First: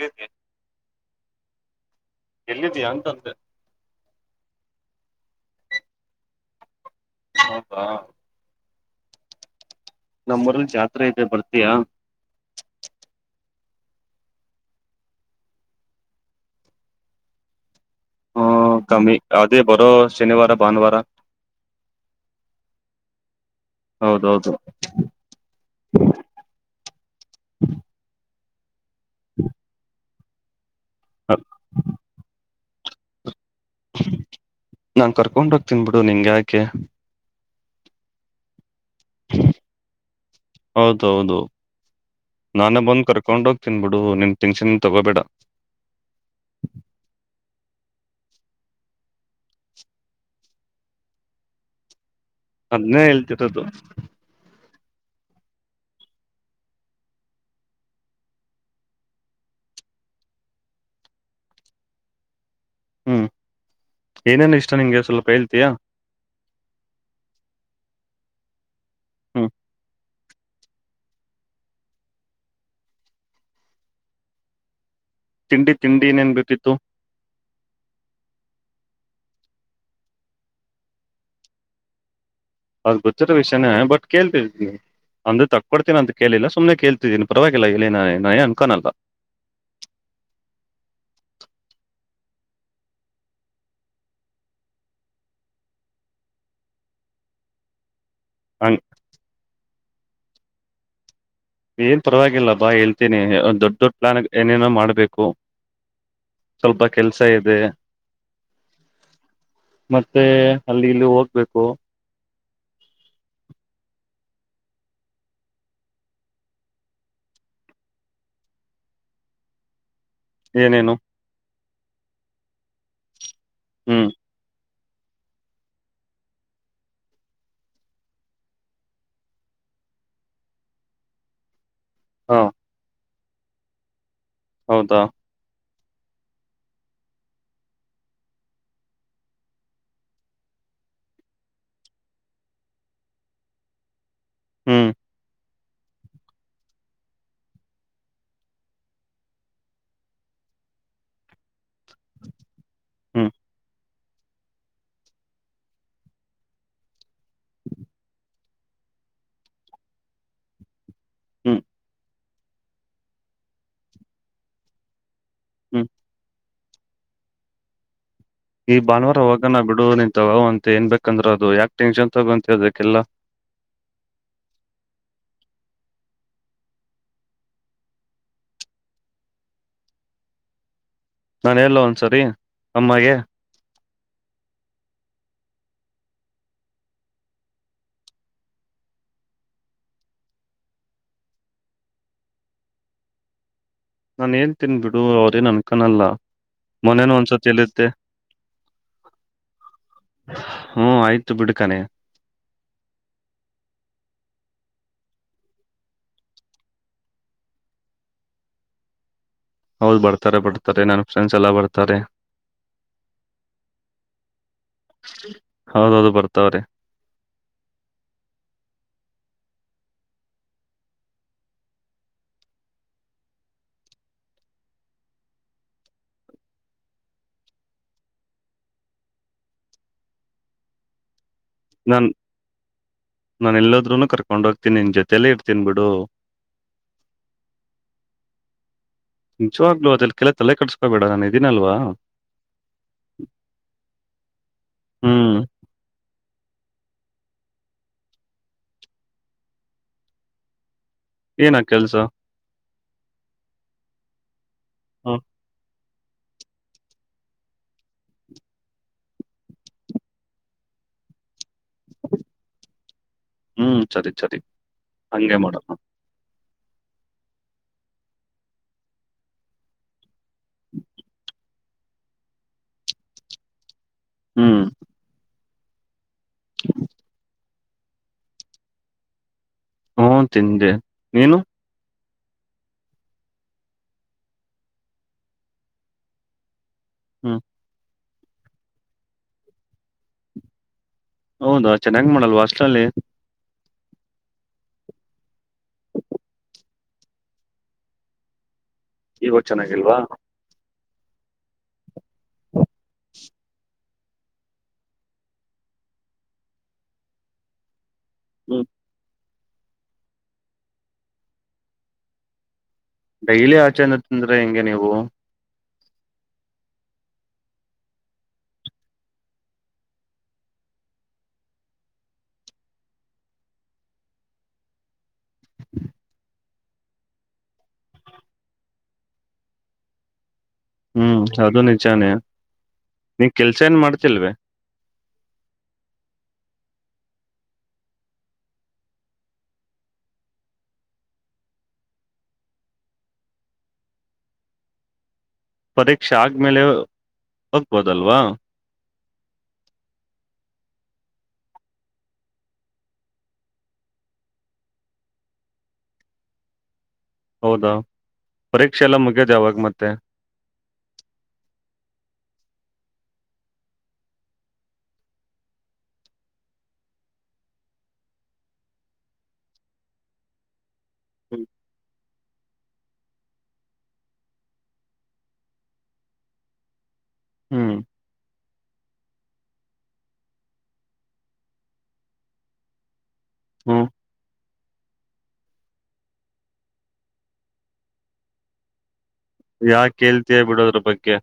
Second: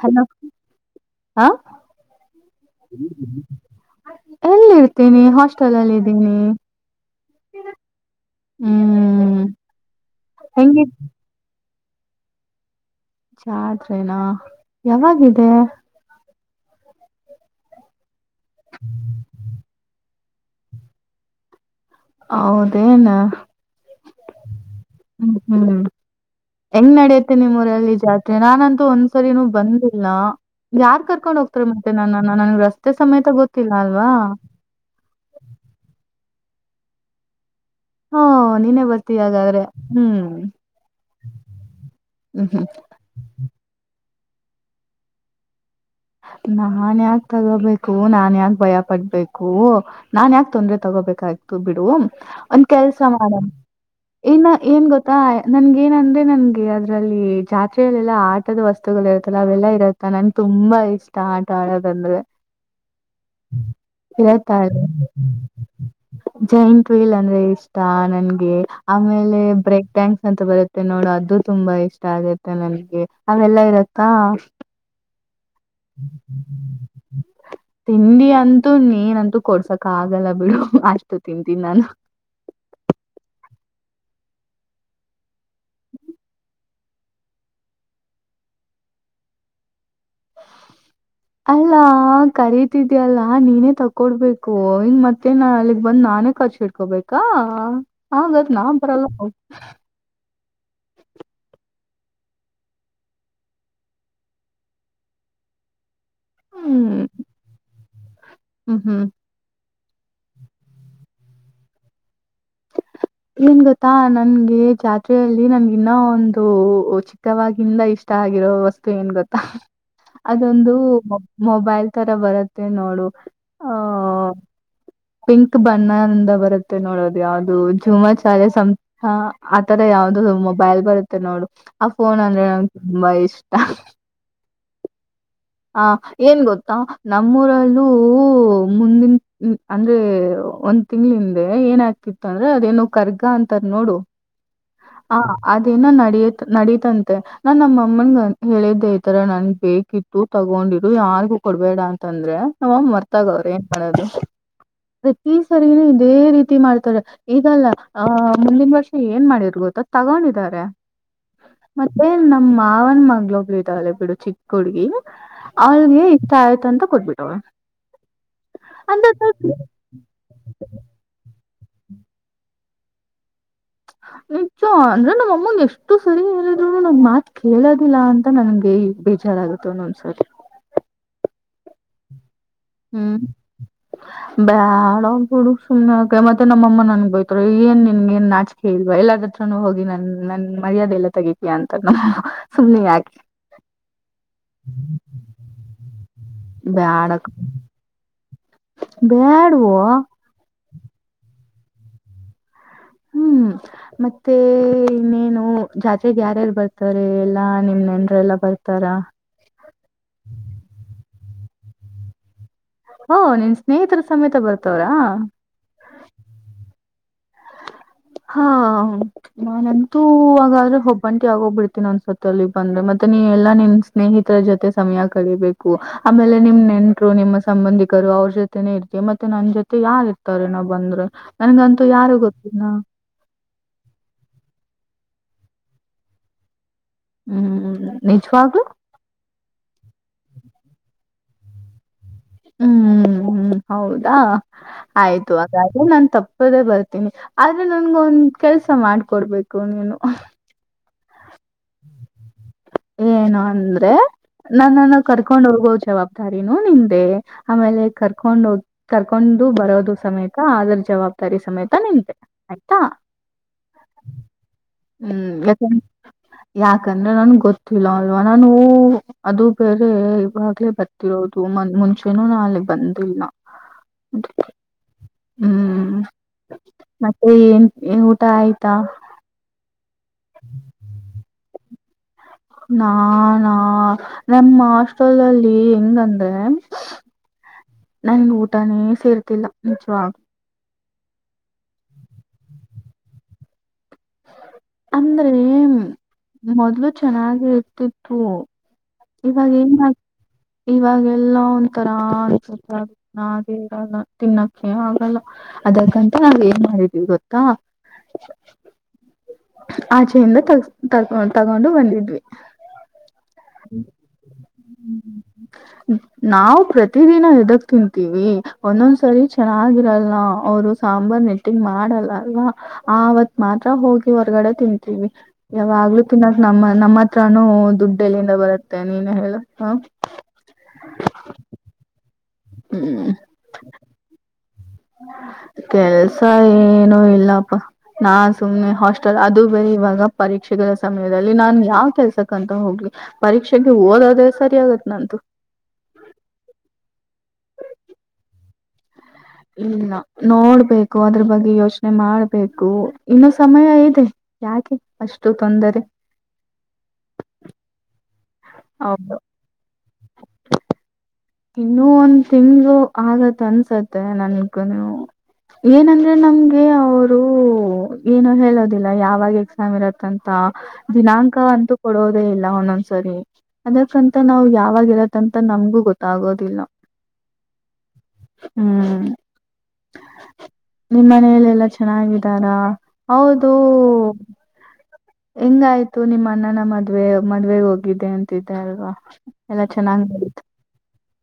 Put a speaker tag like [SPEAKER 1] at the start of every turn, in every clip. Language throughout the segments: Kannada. [SPEAKER 1] ಹಲೋ ಹಾ
[SPEAKER 2] ಎಲ್ಲಿದ್ಯಾ ಅಂತಂದೆ
[SPEAKER 1] [inaudible] ಎಲ್ಲಿ ಇರ್ತೀನಿ ಹಾಸ್ಟೆಲ್ ಅಲ್ಲಿ ಇದಿದ್ದೀನಿ
[SPEAKER 2] ಹೌದಾ
[SPEAKER 1] ಹ್ಮ್
[SPEAKER 2] ನಮ್ಮ್ ಮರಲ್
[SPEAKER 1] ಹೆಂಗಿ
[SPEAKER 2] ಜಾತ್ರೆ ಇದೆ ಬರ್ತೀಯಾ
[SPEAKER 1] ಜಾದ್ರನಾ ಯಾವಾಗಿದೆ
[SPEAKER 2] ಹ್ಮ ಕಮ್ಮಿ ಅದೇ ಬರೋ ಶನಿವಾರ ಭಾನುವಾರ
[SPEAKER 1] ಹೌದೇನ್ [inaudible]
[SPEAKER 2] ಹೌದೌದು
[SPEAKER 1] ಹ್ಮ್ ಹ್ಮ್ ಹೆಂಗ್ ನಡೆಯತ್ತೆ ನಿಮ್ಮ ಊರಲ್ಲಿ ಜಾತಿ ಅ ನಾನಂತೂ ಒಂದ್ಸರಿನೂ ಬಂದಿಲ್ಲ ಯಾರ್ ಕರ್ಕೊಂಡ್ ಹೋಗ್ತಾರೆ ಮತ್ತೆ ನನ್ನ ನನಗೆ ರಸ್ತೆ ಸಮೇತ ಗೊತ್ತ
[SPEAKER 2] ನಾನ್ ಕರ್ಕೊಂಡೋಗ್ತನ್ಬಿಡು ನಿನ್ಗೆ ಯಾಕೆ
[SPEAKER 1] ಹಾ ನೀನೇ ಬರ್ತೀ ಹಾಗಾದ್ರೆ ಹ್ಮ್
[SPEAKER 2] ಹೌದೌದು
[SPEAKER 1] ಹ್ಮ್ ಹ್ಮ್
[SPEAKER 2] ನಾನೇ ಬಂದ್ ಕರ್ಕೊಂಡೋಗ್ ತಿನ್ಬಿಡು ನೀನ್ ತನ್ಸಿನ ತಗೋಬೇಡ
[SPEAKER 1] ನಾನ್ ಯಾಕ ತಗೋಬೇಕು ನಾನ್ ಯಾಕ ಭಯ ಪಡ್ಬೇಕು ನಾನ್ ಯಾಕ ತೊಂದ್ರೆ ತಗೋಬೇಕು ಆಗ್ತು ಬಿಡು ಒಂದ ಕೆಲ್ಸ
[SPEAKER 2] ಅದ್ನೇ
[SPEAKER 1] ಮಾಡ
[SPEAKER 2] ಹೇಳ್ತಿರೋದು
[SPEAKER 1] ಇನ್ನ ಏನ್ ಗೊತ್ತ ತ್ತಾ ನನ್ಗ ಏನಂದ್ರೆ ನನ್ಗೆ ಅದ್ರಲ್ಲಿ ಜಾತ್ರರೆಲ್ಲೆಲ್ಲಾ ಆಟದ ವಸ್ತುಗಳು ಇರುತ್ತಲ್ಲ ಅವೆಲ್ಲಾ ಇರತ್ತೆ ನನ್ಗೆ ತುಂಬಾ ಇಷ್ಟ ಆಟ ಆಡೋದಂದ್ರೆ
[SPEAKER 2] ಹ್ಮ್ ಏನೇನ್ ಇಷ್ಟ
[SPEAKER 1] ಇವತ್ತಾರು
[SPEAKER 2] ನಿಂಗೆ ಸ್ವಲ್ಪ ಹೇಳ್ತೀಯಾ
[SPEAKER 1] ಜೈಂಟ್ ವೀಲ್ ಅಂದ್ರೆ ಇಷ್ಟ ನನ್ಗೆ ಆಮೇಲೆ
[SPEAKER 2] ಹ್ಮ್
[SPEAKER 1] ಬ್ರೇಕ್ ಡ್ಯಾಂಕ್ಸ್ ಅಂತ ಬರುತ್ತೆ ನೋಡು ಅದು ತುಂಬಾ ಇಷ್ಟ ಆಗತ್ತೆ ನನ್ಗೆ ಅವೆಲ್ಲಾ ಇರತ್ತಾ
[SPEAKER 2] ತಿಂಡಿ ತಿಂಡಿ ಏನೇನ್ ಬೇಕಿತ್ತು
[SPEAKER 1] [inaudible] ತಿಂಡಿ ಅಂತ ನೀನಂತೂ ಕೊಡ್ಸಕ ಆಗಲ್ಲ ಬಿಡು ಆಯ್ತು ತಿಂತೀನಿ ನಾನು
[SPEAKER 2] ಅಧು ಗೊತ್ತಿರ ವಿಷಯಾನೇ ಬಟ್ ಕೇಳ್ತ ನೀ ಅಂದ್ರೆ ತಕ್ಕಕೊಡ್ತೀನ ಅಂತ ಕೇಳಲಿಲ್ಲ ಸುಮ್ನೆ ಕೇಳ್ತಿದೀನಿ ಪರವಾಗಿಲ್ಲ ಇಲ್ಲಿ ನಯ ಅನ್ಕಾನಲ್ಲ
[SPEAKER 1] ಕರೀತಿದ್ಯಲ್ಲಾ ನೀನೇ ತಕೊಡ್ಬೇಕು ಹಿಂಗ ಮತ್ತೆ ಅಲ್ಲಿಗ್ ಬಂದ್ ನಾನೇ ಖರ್ಚು ಇಡ್ಕೊಬೇಕಾ ಹ ಹ ಬ ನಾ ಬರಲ್ಲ ಹ
[SPEAKER 2] ಏನ್ ಪರವಾಗಿಲ್ಲ ಬಾ ಹೇಳ್ತೀನಿ ದೊಡ್ಡ ದೊಡ್ ಪ್ಲಾನ್ ಏನೇನೋ ಮಾಡ್ಬೇಕು ಸ್ವಲ್ಪ
[SPEAKER 1] ಹ್ಮ್
[SPEAKER 2] ಕೆಲ್ಸ ಇದೆ
[SPEAKER 1] ಹ್ಮ್ ಹ್ಮ್
[SPEAKER 2] ಮತ್ತೆ ಅಲ್ಲಿ ಇಲ್ಲಿ ಹೋಗ್ಬೇಕು
[SPEAKER 1] [unintelligible] ಏನ್ ಗೊತ್ತಾ ನನ್ಗೆ ಜಾತ್ರೆಯಲ್ಲಿ ನನ್ಗ ಇನ್ನ ಒಂದು ಚಿಕ್ಕವಾಗಿಂದ ಇಷ್ಟ ಆ ಆಗಾಗಿರೋ ವಸ್ತು ಏನ್ ಗೊತ್ತಾ ಅದೊಂದು
[SPEAKER 2] ಏನೇನು
[SPEAKER 1] ಮೊಬೈಲ್ ತರ ಬರುತ್ತೆ ನೋಡು ಆ
[SPEAKER 2] ಹ್ಮ್
[SPEAKER 1] ಪಿಂಕ್ ಬಣ್ಣಂದ ಬರುತ್ತೆ ನೋಡದು ಯಾವ್ದದು ಝೂಮಾಚಾಲೆ ಸಂಥ ಆತರ ಯಾವ್ದು ಮೊಬೈಲ್ ಬರುತ್ತೆ ನೋಡು ಆ ಫೋನ್
[SPEAKER 2] ಹ
[SPEAKER 1] ಅಂದ್ರೆ ನಂಗೆ ತುಂಬಾ ಇಷ್ಟ
[SPEAKER 2] ಹೌದಾ
[SPEAKER 1] ಹ ಏನ್ ಗೊತ್ತಾ ನಮ್ಮೂರಲ್ಲೂ ಮುಂದಿನ ಅಂದ್ರೆ ಒಂದ್ ತಿಂಗ್ಳಿಂದೆ ಏನ ಆಾಗಗ್ತಿತ್ತು ಅಂದ್ರ ಅದೇನೋ ಕರ್ಗ ಅಂತಾರ ನೋಡು
[SPEAKER 2] ಹ್ಮ್
[SPEAKER 1] ಅದೇನ ನಡಿಯತ್ ನಡೀತಂತೆ ನಾನ್ ನಮ್ಮಮ್ಮನ್ ಹೇಳಿದ್ದ ಈತರ ನನ್ಗ್ ಬೇಕಿತ್ತು ತ ತಗೊಂಡಿದ್ರು ಯಾರ್ಗು ಕೊಡ್ಬೇಡ ಅಂತ ಅಂದ್ರೆ ನಮ್ಮಮ್ಮ ಮರ್ತಾಗ
[SPEAKER 2] ಹ್ಮ್
[SPEAKER 1] ಅವ್ರ ಏನ್ ಮಾಡೋದು ಪ್ರತಿ ಸರಿನೂ ಇದೇ ರೀತಿ ಮಾಡ್ತ ಈಗಲ್ಲ ಅಹ ಮುಂದಿನ ವರ್ಷ ಏನ್ ಮಾಡಿರ್ಬೋದು ತಗೊಂಡಿದಿದ್ದಾರೆ
[SPEAKER 2] ಹ್ಮ್
[SPEAKER 1] ಮತ್ತೆ ನಮ್ ಮಾವನ ಮಂಗ್ಳೊಬ್ರು ಇದ್ದಾವಳೆ ಬಿಡು ಚಿಕ್ಕ ಹುಡ್ಗಿ
[SPEAKER 2] ಹ್ಮ್
[SPEAKER 1] ಅವ್ರಿಗೆ ಇಷ್ಟ ಆಯ್ತು ಅಂತ ಕೊಟ್ಬಿಟ್ಟವಳ
[SPEAKER 2] ಈ ಭಾನುವಾರ ಹೋಗಗನ ಬಿಡುವ ನಿಂತ ಅಂತ ಏನ್ಬೇಕಂದ್ರೆ ಅದು ಯಾಕ ಟೆನ್ಷನ್ ತಗೊಂತರದಕ್ಕೆಲ್ಲ
[SPEAKER 1] ನಿಜ ಅಂದ್ರೆ ನಮ್ಮ್ ಅಮ್ಮನ್ ಎಷ್ಟು ಸರಿ ಹೇಳಿದ್ರು ನಂ್ ಮಾತ್ ಕೇಳೋದಿಲ್ಲ ಅಂತ ನನ್ಗೆ ಬೇಜಾರ್ ಆಗುತ್ತೆನ್ನೊಂದ್ಸರ್
[SPEAKER 2] ನಾನು ಎಲ್ಲ ಒಂದ್ಸರಿ ಅಮ್ಮಗೆ
[SPEAKER 1] ಹ್ಮ್ ಬೇಡ ಹುಡು ಸುಮ್ಮನೆ ಮತ್ತೆ ನಮ್ಮ ನನ್ಗ್ ಬಯತ ಏನ್ ನಿನ್ಗ ನ್ ನಾಚಕೆ ಇಲ್ವಾ ಎಲ್ಲಾದತ್ರನುೂ ಹೋಗಿ ನನ್ ನನ್ ಮರ್ಯಾದೆ ಎಲ್ಲ ತೆಗಿತಿಯಯ ಅಂತ ನ ಸುಮ್ನೆ ಯಾಕೆ
[SPEAKER 2] ನಾನ ಏನ್ ತಿನ್ ಬಿಡು ಅವರೇನ್ ಅನ್ಕನಲ್ಲ ಮನೇನ ಒಂದ್ಸತಿ ಹೇಳಿದ್ದೆ
[SPEAKER 1] ಬ್ಯಾಡುವ
[SPEAKER 2] ಹ್ಮ ಆಯ್ತು ಬಿಡ್ಕಾನೆ
[SPEAKER 1] ಹ್ಮ್ ಹ್ಮ ಮತ್ತೆ ಇನ್ನೇನು ಜಾತ್ರೆೆಗೆ ಯಾರ್ಯಾರ್ು ಬರ್ತಾರೆ ಎಲ್ಲಾ ನಿಮ್ ನೆನ್ರೆಲ್ಲ ಬರ್ತಾರಾ
[SPEAKER 2] ಹೌದ್ ಬರ್ತಾರೆ ಬರ್ತಾರೆ ನನ್ನ ಫ್ರೆಂಡ್ಸ್ ಎಲ್ಲ ಬರ್ತಾರೆ
[SPEAKER 1] ಓ ನಿನ್ ಸ್ನೇಹಿತರ ಸಮೇತ ಬರ್ತವ್ರಾ
[SPEAKER 2] ಹೌದೌದು ಬರ್ತವ್ರೆ
[SPEAKER 1] ಹಾ ನಾನಂತೂ ಆಾದ್ರೆ ಒಬ್ಬಂಟಿ ಆಗೋಗ್ಬಿಡ್ತೀನಿ ಅನ್ಸತ್ತ ಅಲ್ಲಿ ಬಂದ್ರೆ ಮತ್ತೆ ನೀ ಎಲ್ಲ ನಿಮ್ಮ ಸ್ನೇಹಿತರ ಜೊತೆ ಸಮಯ ಕಡಿಬೇಕು ಆಮೇಲೆ ನಿಮ್ ನೆಂಟ್ರು ನಿಮ್ಮ ಸಂಬಂಧಿ ಗರು ಅವ್ರ ಜೊತೆನೆೇ ಇರ್ತಿ ಮತ್ತೆ ನನ್ ಜೊತೆ ಯಾರ್ು ಇರ್ತಾರ ನ ಬಂದ್ರೆ ನನ್ಗಂತೂ ಯಾರು ಗೊತ್ತ
[SPEAKER 2] ನಾನ ಎಲ್ಲದ್ರೂ ಕರ್ಕೊಂಡ ಹೋಗ್ತೀನಿ ನಿನ್ ಜೊತೆಯಲ್ಲೇ ಇಡ್ತೀನ್ ಬಿಿಡು
[SPEAKER 1] ಹ್ಮ್ ನಿಜವಾಗ್ಲುೂ
[SPEAKER 2] ನಿಂಚವಾಗ್ಲು ಅದ್ರಕ್ಕೆಲ ತಲೆ ಕಟ್ಸ್ಕೋಬೇಡ ನು ಇದಿನಲ್ವಾ
[SPEAKER 1] ಹ್ಮ್ ಹ್ಮ್ ಹೌದಾ ಆಯ್ತು
[SPEAKER 2] ಹ್ಮ್.
[SPEAKER 1] ಹಾಗಾದ್ರೆ ನನ್ ತಪ್ಪ ಪದೆ ಬರ್ತೀನಿ ಆದ್ರೆ ನನ್ಗ ಒಂದ್ ಕೆಲ್ಸ ಮಾಡ್ಕೊಡ್ಬೇಕು ನೀನು
[SPEAKER 2] ಏನ ಕೆಲ್ಸ
[SPEAKER 1] ಏನು ಅಂದ್ರೆ ನನ್ನನ್ನ
[SPEAKER 2] ಹ್ಮ್,
[SPEAKER 1] ಕರ್ಕೊಂಡ್ ಹೋಗವ ಜವಾ ಾರನ ನಿಂದೆ ಆಮೇಲೆ ಕರ್ಕೊಂಡ ಹೋಗ ಕರ್ಕೊಂಡು ಬರೋದು ಸಮೇತ ಅದ್ರ ಜವಾಬ ತ್ತಾರೆ ಸಮಯ
[SPEAKER 2] ಹ್ಮ್ ಸರಿ ಸರಿ
[SPEAKER 1] ಹ್ಮ್.
[SPEAKER 2] ಹಂಗಗೆ ಮಾಡಮ್ಮ
[SPEAKER 1] ಯಾಕಂದ್ ಯಾಕಂದ್ರೆ ನನ್ಗ್ ಗೊತ್ತಿಲ್ಲ ಅಲ್ವಾ ನಾನು ಅದು ಬೇರೆ ಇವಾಗಲೇ ಬತಿರೋ ಹ ಮ ಮುಂಚೆನೂ ನಾಲೆ ಬಂದಿಲ್ಲ
[SPEAKER 2] ಹ್ಮ್
[SPEAKER 1] ಹ್ಮ್ ಮತ್ತೆ ಏನ್ ಊಟ ಆಯ್ತಾ
[SPEAKER 2] ಹ್ಮ ತಿಂದೆ ನೀನು
[SPEAKER 1] ನಾ ನಾ ನಮ್ಮ್ ಹಾಸ್ಟೆಲ್ ಅಲ್ಲಿ ಹೆಂಗಂದ್ರೆ
[SPEAKER 2] ಹ್ಮ
[SPEAKER 1] ನನ್ಗೆ ಊಟಾನೇ ಸೇರ್ತಿಲ್ಲ ನಿಜವ
[SPEAKER 2] ಹೌದಾ ಚೆನ್ನಾಗಿ್ ಮಾಡಲ್ವ ಅಷ್ಟ್ರಲ್ಲಿ
[SPEAKER 1] ಅಂದ್ರೆ ಮೊದ್ಲು ಚೆನ್ನಾಗಿ ಇರ್ತಿತ್ತು
[SPEAKER 2] ಈವಾಗ ಚೆನ್ನಾಗಿಲ್ವಾ
[SPEAKER 1] ಇವಾಗ ಎಲ್ಲ ಒಂಥರ ಅನ್ಸುತ್ತ ಅದು ನ ಇರಲ್ಲ ತಿನ್ನಕ್ಕೆ ಆಗಲ್ಲ ಅದಕ್ಕಂತ ನಾವ್ ಏನ್ ಮಾಡಿದೀವಿ ಗೊತ್ತಾ
[SPEAKER 2] ಹ್ಮ್.
[SPEAKER 1] ಆಚೆಯಿಂದ ತ ತೊ ತಗೊಂಡು ಬಂದಿದ್ವಿ.
[SPEAKER 2] ಡೈಲಿ ಆಚೆನ್ನು ತಿಂದ್ರೆ ಹೆಂಗೆ ನೀವು.
[SPEAKER 1] ನಾವವು ಪ್ರತಿದಿನ ಇದಕ್ ತಿಂತೀವಿ ಒಂದೊಂದ್ಸರಿ ಚೆನ್ನಾಗಿರಲ್ಲ. ಅವರು ಸಾಂಬಾರ್ ನೆಟ್ಟಿಂಗ್ ಮಾಡಲ್ಲಲ್ವಾ ಆವತ್ ಮಾತ್ರ ಹೋಗಿ ಹೊರಗಡೆ ತಿಂತೀವಿ ಯಾವಾಗ್ಲೂ ತಿನ್ನಕ್ ನಮ್ಮ ನಮ್ಮ ಹತ್ರಾನೂ ದುಡ್ಡಲ್ಲಿಿಂದ ಬರುತ್ತೆ ನೀನ ಹೇಳ ಹ
[SPEAKER 2] ಹ್ಮ್ ಅದು ನಿಜಾನಯ
[SPEAKER 1] ಹ್ಮ್
[SPEAKER 2] ನೀ ಕೆಲ್ಸ ಏನ್ ಮಾಡ್ತಿಲ್ವ
[SPEAKER 1] ಕೆಲ್ಸ ಏನೂ ಇಲ್ಲಪ್ಪ ನಾ ಸುಮ್ನೆ ಹಾಸ್ಟೆಲ್ ಅದು ಬರಿ ಇವಾಗ ಪರೀಕ್ಷೆಗಳ ಸಮಯದಲ್ಲಿ ನಾನ್ ಯಾವ ಕೆಲ್ಸಕ್ಕಂತ ಹೋಗ್ಿ ಪರೀಕ್ಷೆಗೆ ಓದೋದ ಸರಿ ಆಗುತ್ತೆ ನು
[SPEAKER 2] ಪರೀಕ್ಷೆ ಆದ್ಮೇಲೆ ಹೋಗ್ಬೋದಲ್ವಾ
[SPEAKER 1] ಇಲ್ಲ ನೋಡ್ಬೇಕು ಅದ್ರ ಬಗ್ಗೆ ಯೋಚನೆ ಮಾಡ್ಬೇಕು ಇನ್ನು ಸಮಯ ಇದೆ ಯಾಕೆ ಅಷ್ಟು ತೊಂದರೆ
[SPEAKER 2] ಹೌದಾ ಪರೀಕ್ಷೆ ಎಲ್ಲ
[SPEAKER 1] ಹೌದು
[SPEAKER 2] ಮುಗಿಯೋದ ಯಾವಾಗ ಮತ್ತೆ.
[SPEAKER 1] ಇನ್ನುೂ ಒಂದ್ ತಿಂಗ್ಳ ಆಗತ್ ಅನ್ಸತ್ತೆ ನನ್ಗುನು. ಏನಂದ್ರೆ ನಮ್ಗೆ ಅವರು ಏನು ಹೇಳೋದಿಲ್ಲ ಯಾವಾಗ ಎಕ್ಸಾಮ್ ಇರತ್ತಂತ. ದಿನಾಂಕ ಅಂತೂ ಕೊಡೋದೇ ಇಲ್ಲ ಒಂದೊಂದ್ಸರಿ ಅದಕ್ಕಂತ ನಾವು ಯಾವಾಗ ಇರದಂತ. ನಮ್ಗೂ ಗೊತ್ತಾಗೋದಿಲ್ಲ
[SPEAKER 2] ಹ್ಮ್,
[SPEAKER 1] ಹ್ಮ್ ನಿಮ್ಮ ಮನಲೆಲ್ಲ ಚೆನ್ನಾಗಿದ್ದಾರಾ. ಹೌದು
[SPEAKER 2] ಹ್ಮ್
[SPEAKER 1] ಹೆಂಗಾಯ್ತು ನಿಮ್ಮ ಅಣ್ಣನ ಮದ್ವೆ ಮದ್ವೆಗ್ ಹೋಗಿದ್ದೆ ಅಂತಿದ್ದಲ್ವಾ.
[SPEAKER 2] ಯಾ ಕೇಳ್ತಯ ಬಿಡೋದ್ರ ಬಗ್ಗೆ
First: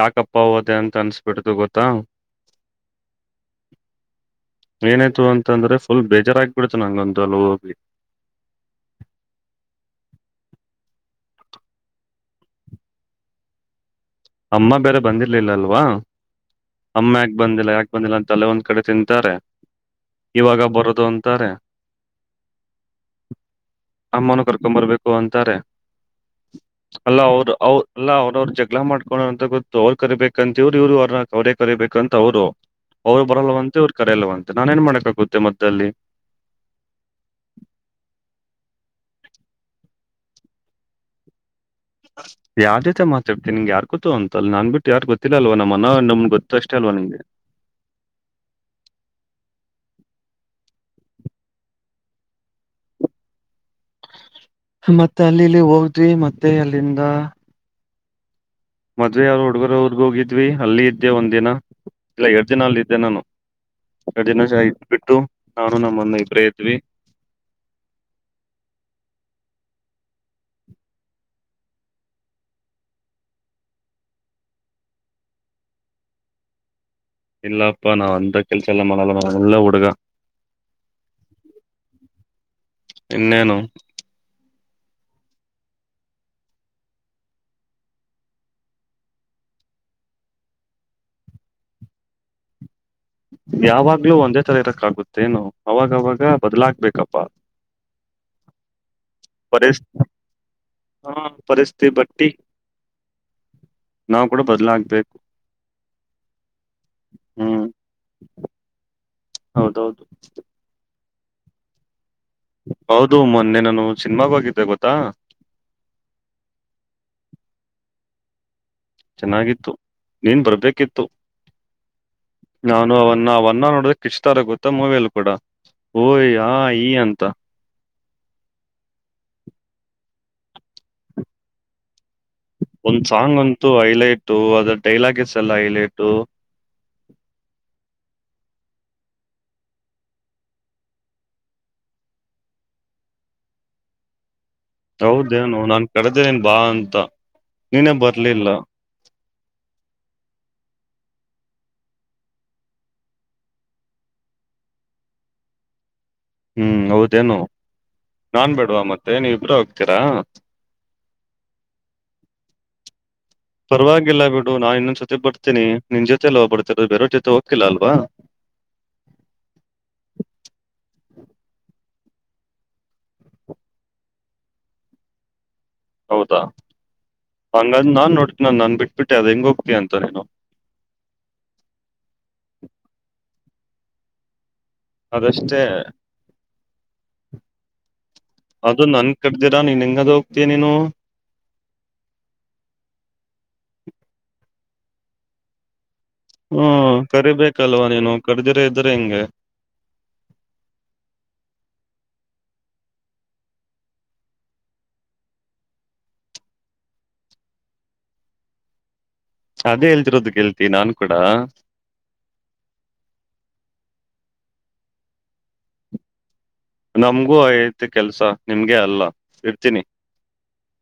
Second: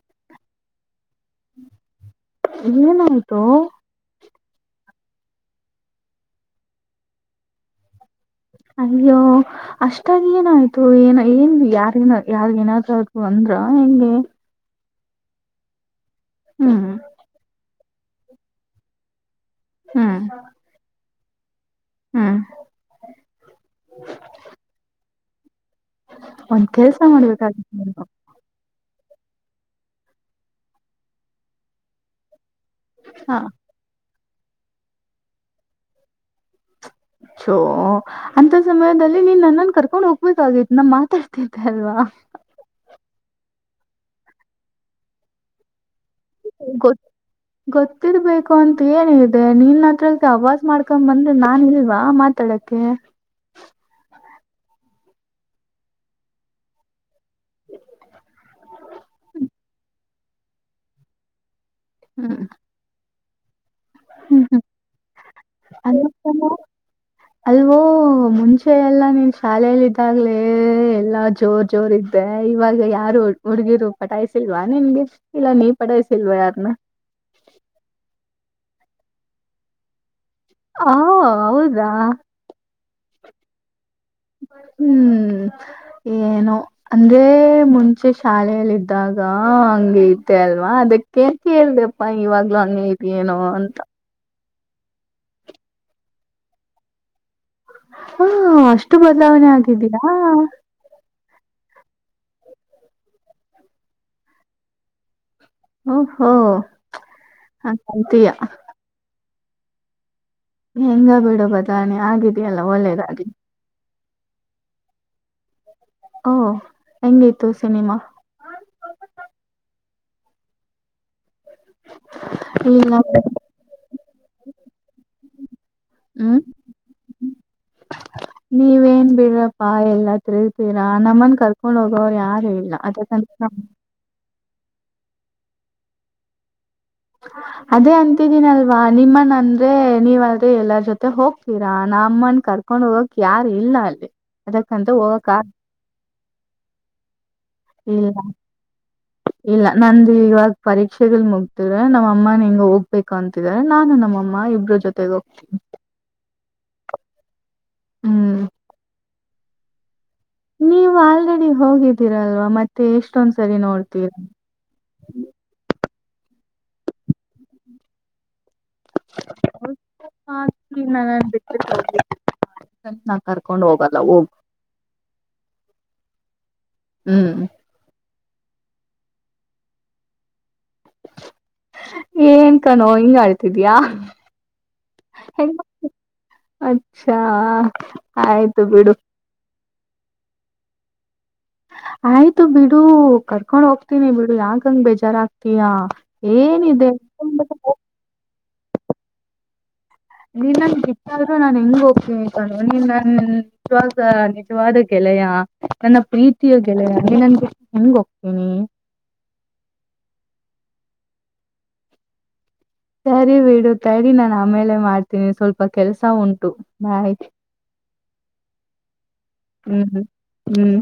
[SPEAKER 2] ಯಾಕಪ್ಪ ಹೋದೆ ಅಂತ ಅನ್ಸ್ಬಿಟ್ಟು ಗೊತ್ತಾ.
[SPEAKER 1] ಏನಾಯ್ತು.
[SPEAKER 2] ಏನಾಯ್ತು ಅಂತಂದ್ರೆ ಫುಲ್ ಬೇಜಾರಾಗಬಿಡ್ತು ನಂಗೊಂದು ಅಲ ಹೋಗ್ಿ
[SPEAKER 1] [inaudible] ಅಯ್ಯೋ ಅಷ್ಟಾಗಿ ಏನಾಯ್ತು ಏನ ಏನ್ ಯಾರಿ ಯಾರ ಏನಾದ್ರೂ ಅಂದ್ರ ಹೆಂಗೆ.
[SPEAKER 2] ಅಮ್ಮ ಬೇರೆ ಬಂದಿರ್ಲಿಲ್ಲ ಅಲ್ವಾ
[SPEAKER 1] ಹ್ಮ್
[SPEAKER 2] ಅಮ್ಮ ಯಾಕೆ ಬಂದಿಲ್ಲ ಯಾಕ. ಬಂದಿಲ್ಲ ಅಂತ ಅಲ್ಲೇ ಒಂದ್ ಕಡೆ ತಿಂತಾರೆ
[SPEAKER 1] ಹ್ಮ್
[SPEAKER 2] ಇವಾಗ ಬರದು ಅಂತಾರೆ.
[SPEAKER 1] ಹ್ಮ್
[SPEAKER 2] ಅಮ್ಮಾನ ಕರ್ಕೊ್ಂಬರ್ಬೇಕು ಅಂತಾರೆ.
[SPEAKER 1] ಒಂದ್ ಕೆಲ್ಸ
[SPEAKER 2] ಅಲ್ಲ ಅವರು
[SPEAKER 1] ಮಾಡ್ಬೇಕಾಗಿತ್ತು
[SPEAKER 2] ಅವ
[SPEAKER 1] ನೀನು
[SPEAKER 2] ಅಲ್ಲ ಅವ್ರವ್ರ ಜಗಳ ಮಾಡ ೋಣ ಅಂತ ಗೊತ್ತು ಅವ್ರು ಕರಿಬೇಕಂತ ಇವ್ರು ಇವ್ರು ಅವ್ರನ್ನ ಅವರೇ ಕರಿಬೇಕಂತ ಅವ್ರು. ಅವರು
[SPEAKER 1] ಹಾ
[SPEAKER 2] ಬರಲ್ವಂತೆ ಅವ್ರ ಕರೆಯಲ್ಲವಂತೆ ನಾನ ಏನ್ ಮಾಡಕ್ ಆಾಗುತ್ತೆ ಮತ್ತೆ ಅಲ್ಲಿ.
[SPEAKER 1] ಚೋ ಅಂತ ಸಮಯದಲ್ಲಿ ನೀನ್ ನನ್ನನ್ ಕರ್ಕೊಂಡ್ ಹೋಗ್ಬೇಕ ಆತ್ತು ನಮ ಮಾತಾಡ್ತೀನಿ.
[SPEAKER 2] ಯಾವ್ದ್ಯತೆ ಮಾತಾಡ್ತಿ ನಿನ್್ ಯಾರ್ ಗೊೋ ಅಂತ ಅಲ್ಲ ನಾನ್ ಬಿಟ್ಟು ಯಾರ್ು ಗೊತ್ತಿಲ್ಲ ಅಲ್ವ ನಮ್ಮ ಅಣ್ಣ ನಮ್ಗ್ ಗೊತ್ತು ಅಷ್ಟೇ
[SPEAKER 1] ಗೊ
[SPEAKER 2] ಅಲ್ವಾ ನಿಂಗೆ
[SPEAKER 1] ಗೊತ್ತಿರ್ಬೇಕು ಅಂತ ಏನದೆ ನಿನ್ ಹತ್ರ ಅವವಾಜ ಮಾಡ್ಕೊ ಬಂದ್ರೆ ನಾನ್ ಇಲ್ವಾ ಮಾತಾಡಕ್ಕೆ.
[SPEAKER 2] ಮತ್ತೆ ಅಲ್ಲಿ ಇಲ್ಲಿ ಹೋಗದ್ವಿ ಮತ್ತೆ ಅಲ್ಲಿಂದ ಮದ್ವೆ ಯಾರರು ಹುಡ್ಗರು ಅವರ್ಗ ಹೋಗಿದ್ವಿ ಅಲ್ಲಿ ಇದ್ದೆ ಒಂದ್ನ ಇಲ್ಲ
[SPEAKER 1] ಹ್ಮ್
[SPEAKER 2] ಎರಡ್ ದಿನ ಅಲ್ಲ ಇದ್ದೆ ನಾನು.
[SPEAKER 1] ಹ್ಮ್
[SPEAKER 2] ದಿನಶಾಹ ಇದ್ದುಬಿಟ್ಟು ನಾನು
[SPEAKER 1] ಅ
[SPEAKER 2] ನಮ್ಮನ್ನು ಇಪ್ರೇತ್ವಿ
[SPEAKER 1] ಅಲ್ವೋ ಮುಂಚೆ ಎಲ್ಲ ನೀನ್ ಶಾಲೆಯಲ್ಲಿೆಯಲ್ಲಿ ಈಾಗಲೇ ಎಲ್ಲಾ ಜೋರ್ ಜೋರ್ ಇದ್ದೆ ಇವಾಗ ಯಾರು ಹುಡುಗಿರು ಪಟಾಯ್ಸಿಲ್ವಾ ನಿನ್ಗೆ. ಇಲ್ಲಾ ನೀ ಪಡಸಲ್ವಾ ಯಾರನ್ನ.
[SPEAKER 2] ಇಲ್ಲಾಪ್ಪ ನಾ ಅಂದ ಕೆಲ್ಸ ಎಲ್ಲ ಮನಾಲ ನ ಒಳ್ಳೆ ಹಡುಗ
[SPEAKER 1] ಹ ಹೌದಾ
[SPEAKER 2] ಇನ್ನೇನ
[SPEAKER 1] ಹ್ಮ್ ಏನು ಅಂದ್ರೆ ಮುಂಚೆ ಶಾಲೆಯಲ್ಲಿಿದ್ದಾಗ. ಅಂಗತಲ್ವಾ ಅದ ಕೇಳಿದಪ್ಪ ಇವಾಗಲ ಏನೋ ಅಂತ.
[SPEAKER 2] ಹತ್ತರ ಇರಕ್ಕಾಗುತ್ತೇನು ಅವಾಗವಾಗ ಬದ್ಲಾಗ್ಬೇಕಪ್ಪಾ.
[SPEAKER 1] ಹಾ ಅಷ್ಟು ಬದಲಾವಣೆ ಆಗಿದೀಯಾ
[SPEAKER 2] ಪರಿಸ್ಥಿತಿ ಪರಿಸ್ಥಿತಿ ಭಟ್ ನಾವವು ಕೂಡ ಬದ್ಲಾಗಬೇಕು.
[SPEAKER 1] ಓ ಹೋ
[SPEAKER 2] ಹ್ಮ್
[SPEAKER 1] ಹ ಕಂತಯ.
[SPEAKER 2] ಹೌದೌದು.
[SPEAKER 1] ಹೆಂಗ ಬಿಡು ಬದಾನೆ ಆಗಿದ್ದ
[SPEAKER 2] ಹೌದು ಮೊನ್ನೆ ನಾನು ಸಿನಿಮಾಗ ಹೋಗಿದ್ದೆ ಗೊತ್ತಾ.
[SPEAKER 1] ಓ ಹೆಂಗತ್ತು ಸಿನಿಮಾ.
[SPEAKER 2] ಚೆನ್ನಾಗಿತ್ತು ನೀನ್ ಬರ್ಬೇಕಿತ್ತು.
[SPEAKER 1] ಇಲ್ಲ
[SPEAKER 2] ನಾನು ಅವನ್ನ ಅವನ್ನ ನೋಡದಕ್ ಇಷ್ಟ ತಾರ ಗೊತ್ತ ಮೂವಿಯಲ್ಲಿ ಕೂಡ. ಓಯ್
[SPEAKER 1] ಹ್ಮ್
[SPEAKER 2] ಹ ಈ ಅಂತ.
[SPEAKER 1] ನೀವೇನ್ ಬಿಡಪ್ಪಾ ಎಲ್ಲಾ ತಿರಿತೀರಾ ನಮ್ಮನ್ ಕರ್ಕೊಂಡ್ ಹೋಗ.
[SPEAKER 2] ಒಂದ್ ಸಾಂಗ್ ಅಂತೂ ಹೈಲೈಟ ಅದ್ರ ಡೈಲಾಗಸ್ ಎಲ್ಲ ಹೈಲೈಟ.
[SPEAKER 1] ಅದೇ ಅಂತಿದೀನಲ್ವಾ ನಿಮ್ಮನ ಅಂದ್ರೆ ನೀವಲ್ೆ ಎಲ್ಲರ ಜೊತೆ ಹೋಗ್ತೀರಾ. ಅಮ್ಮನ್ ಕರ್ಕೊಂಡ್ ಹೋಗಕ್ ಯಾರು ಇಲ್ಲ ಅಲ್ಲಿ. ಅದಕ್ಕಂತ ಹೋಗಕ್ ಆಗ್
[SPEAKER 2] ಹೌದೇನು ನಾನ್ ಕಡದೇನ್ ಬಾ ಅಂತ. ನೀನೇ
[SPEAKER 1] ಇಲ್ಲ
[SPEAKER 2] ಬರ್ಲಿಲ್ಲ
[SPEAKER 1] ಇಲ್ಲ ನಂದು ಇವಾಗ್ ಪರಿಷೆಗುಲ್ ಮುಗ್ಧಡದೆ ನಮ್ಮ ಅಮ್ಮನ ಹಿಂಗ ಹೋಗ್ಬೇಕು ಅಂತಿದ್ದಾರೆ ನಾನು ನಮ್ಮಮ್ಮ ಇಬ್ರು ಜೊತೆಗೆ ಹೋಗ್ತೀನ್ [inaudible]
[SPEAKER 2] ಹ್ಮ್ ಹೌದೇನು
[SPEAKER 1] ಹ್ಮ್
[SPEAKER 2] ನಾನ್ ಬೇಡ್ವಾ ಮತ್ತೆ ನೀವ್ ಇಬ್ರೇ ಹೋಗ್ತೀರಾ.
[SPEAKER 1] ನೀವು ಆಲ್ರೆಡಿ ಹೋಗಿದ್ದೀರಲ್ವಾ ಮತ್ತೆ ಎಷ್ಟ
[SPEAKER 2] ಪರವಾಗಿಲ್ಲ ಬಿಡು ನಾನ್ ಇನ್ನೊಂದ ಸತಿ ಬರ್ತೇನಿ. ನಿನ್ ಜೊತೆ ಎಲ್ಲ ಹೋಗ್ಬಿಡ್ತರ ಬೇರವ ಜೊತೆ ಹೋಗ್ತಿಲ್ಲ ಅಲ್ವಾ.
[SPEAKER 1] [inaudible] ನನ್ನನ್ ಬೆಟ್ಟ. [unintelligible] ನಾ ಕರ್ಕೊಂಡ್ ಹೋಗಲ್ಲ ಹೋಗು.
[SPEAKER 2] ಹೌದಾ ಹಂಗಂದ್ ನಾನ್ ನೋಡ್ತಿ ನಾನ್ ನನ್ ಬಿಟ್ಬಿಟ್ಟೆ ಅದ್ ಹೆಂಗ ಹೋಗ್ತ ಅಂತ ನೀನು.
[SPEAKER 1] ಏನ್ ಕಣೋ ಹಿಂಗ ಆಡ್ತಿದೀಯಾ.
[SPEAKER 2] ಅದಷ್ಟೇ.
[SPEAKER 1] ಅಚ್ಚಾ ಆಯ್ತು ಬಿಡು.
[SPEAKER 2] ಅದು ಹೋತಿ ನೀನು.
[SPEAKER 1] ಆಯ್ತು ಬಿಡು ಕರ್ಕೊಂಡ್ ಹೋಗ್ತೀನಿ ಬಿಡು ಯಂಗಂಗ ಬೇಜಾರಾಗಗ್ತಯಾ.
[SPEAKER 2] ಹ್ಮ ಕರಿಬೇಕಲ್ವಾ ನೀನು ಕಡದಿರ ಇದ್ರೆ ಹೆಂಗೆ.
[SPEAKER 1] ನೀನ್ನನ್ ಬಿಟದ್ರೂ ನಾನ್ ಹೆಂಗ್ ಹೋಗತೀನಿ ಕಣೋನಿನ್ ನನ್ ನಿಜವಾದ ನಿಜವಾದ ಗೆಳ್ ಗೆಳೆಯಾ ನನ್ನ ಪ್ರೀತಿಯ ಗೆಳೆಯ ನೀ ನನ್ಗೆ ಹೆಂಗ ಹೋಗ್ತೀನಿ
[SPEAKER 2] ಅದೇ ಹೇಲ್ತಿರೋದು ಗೆಳ್ತಿ ನಾನ್ ಕೂಡ.
[SPEAKER 1] ಸರಿ ಬಿಡು ತಡಿ ನಾನ್ ಆಮೇಲೆ ಮಾಡ್ತೀನಿ ಸ್ವಲ್ಪ ಕೆಲ್ಸ ಉಂಟ್
[SPEAKER 2] ನಮ್ಗೂ ಐತಿ ಕೆಲ್ಸ ನಿಮ್ಗೆ ಅಲ್ಲ ಇರ್ತೀನಿ.
[SPEAKER 1] ಹ್ಮ್ ಹ್ಮ್.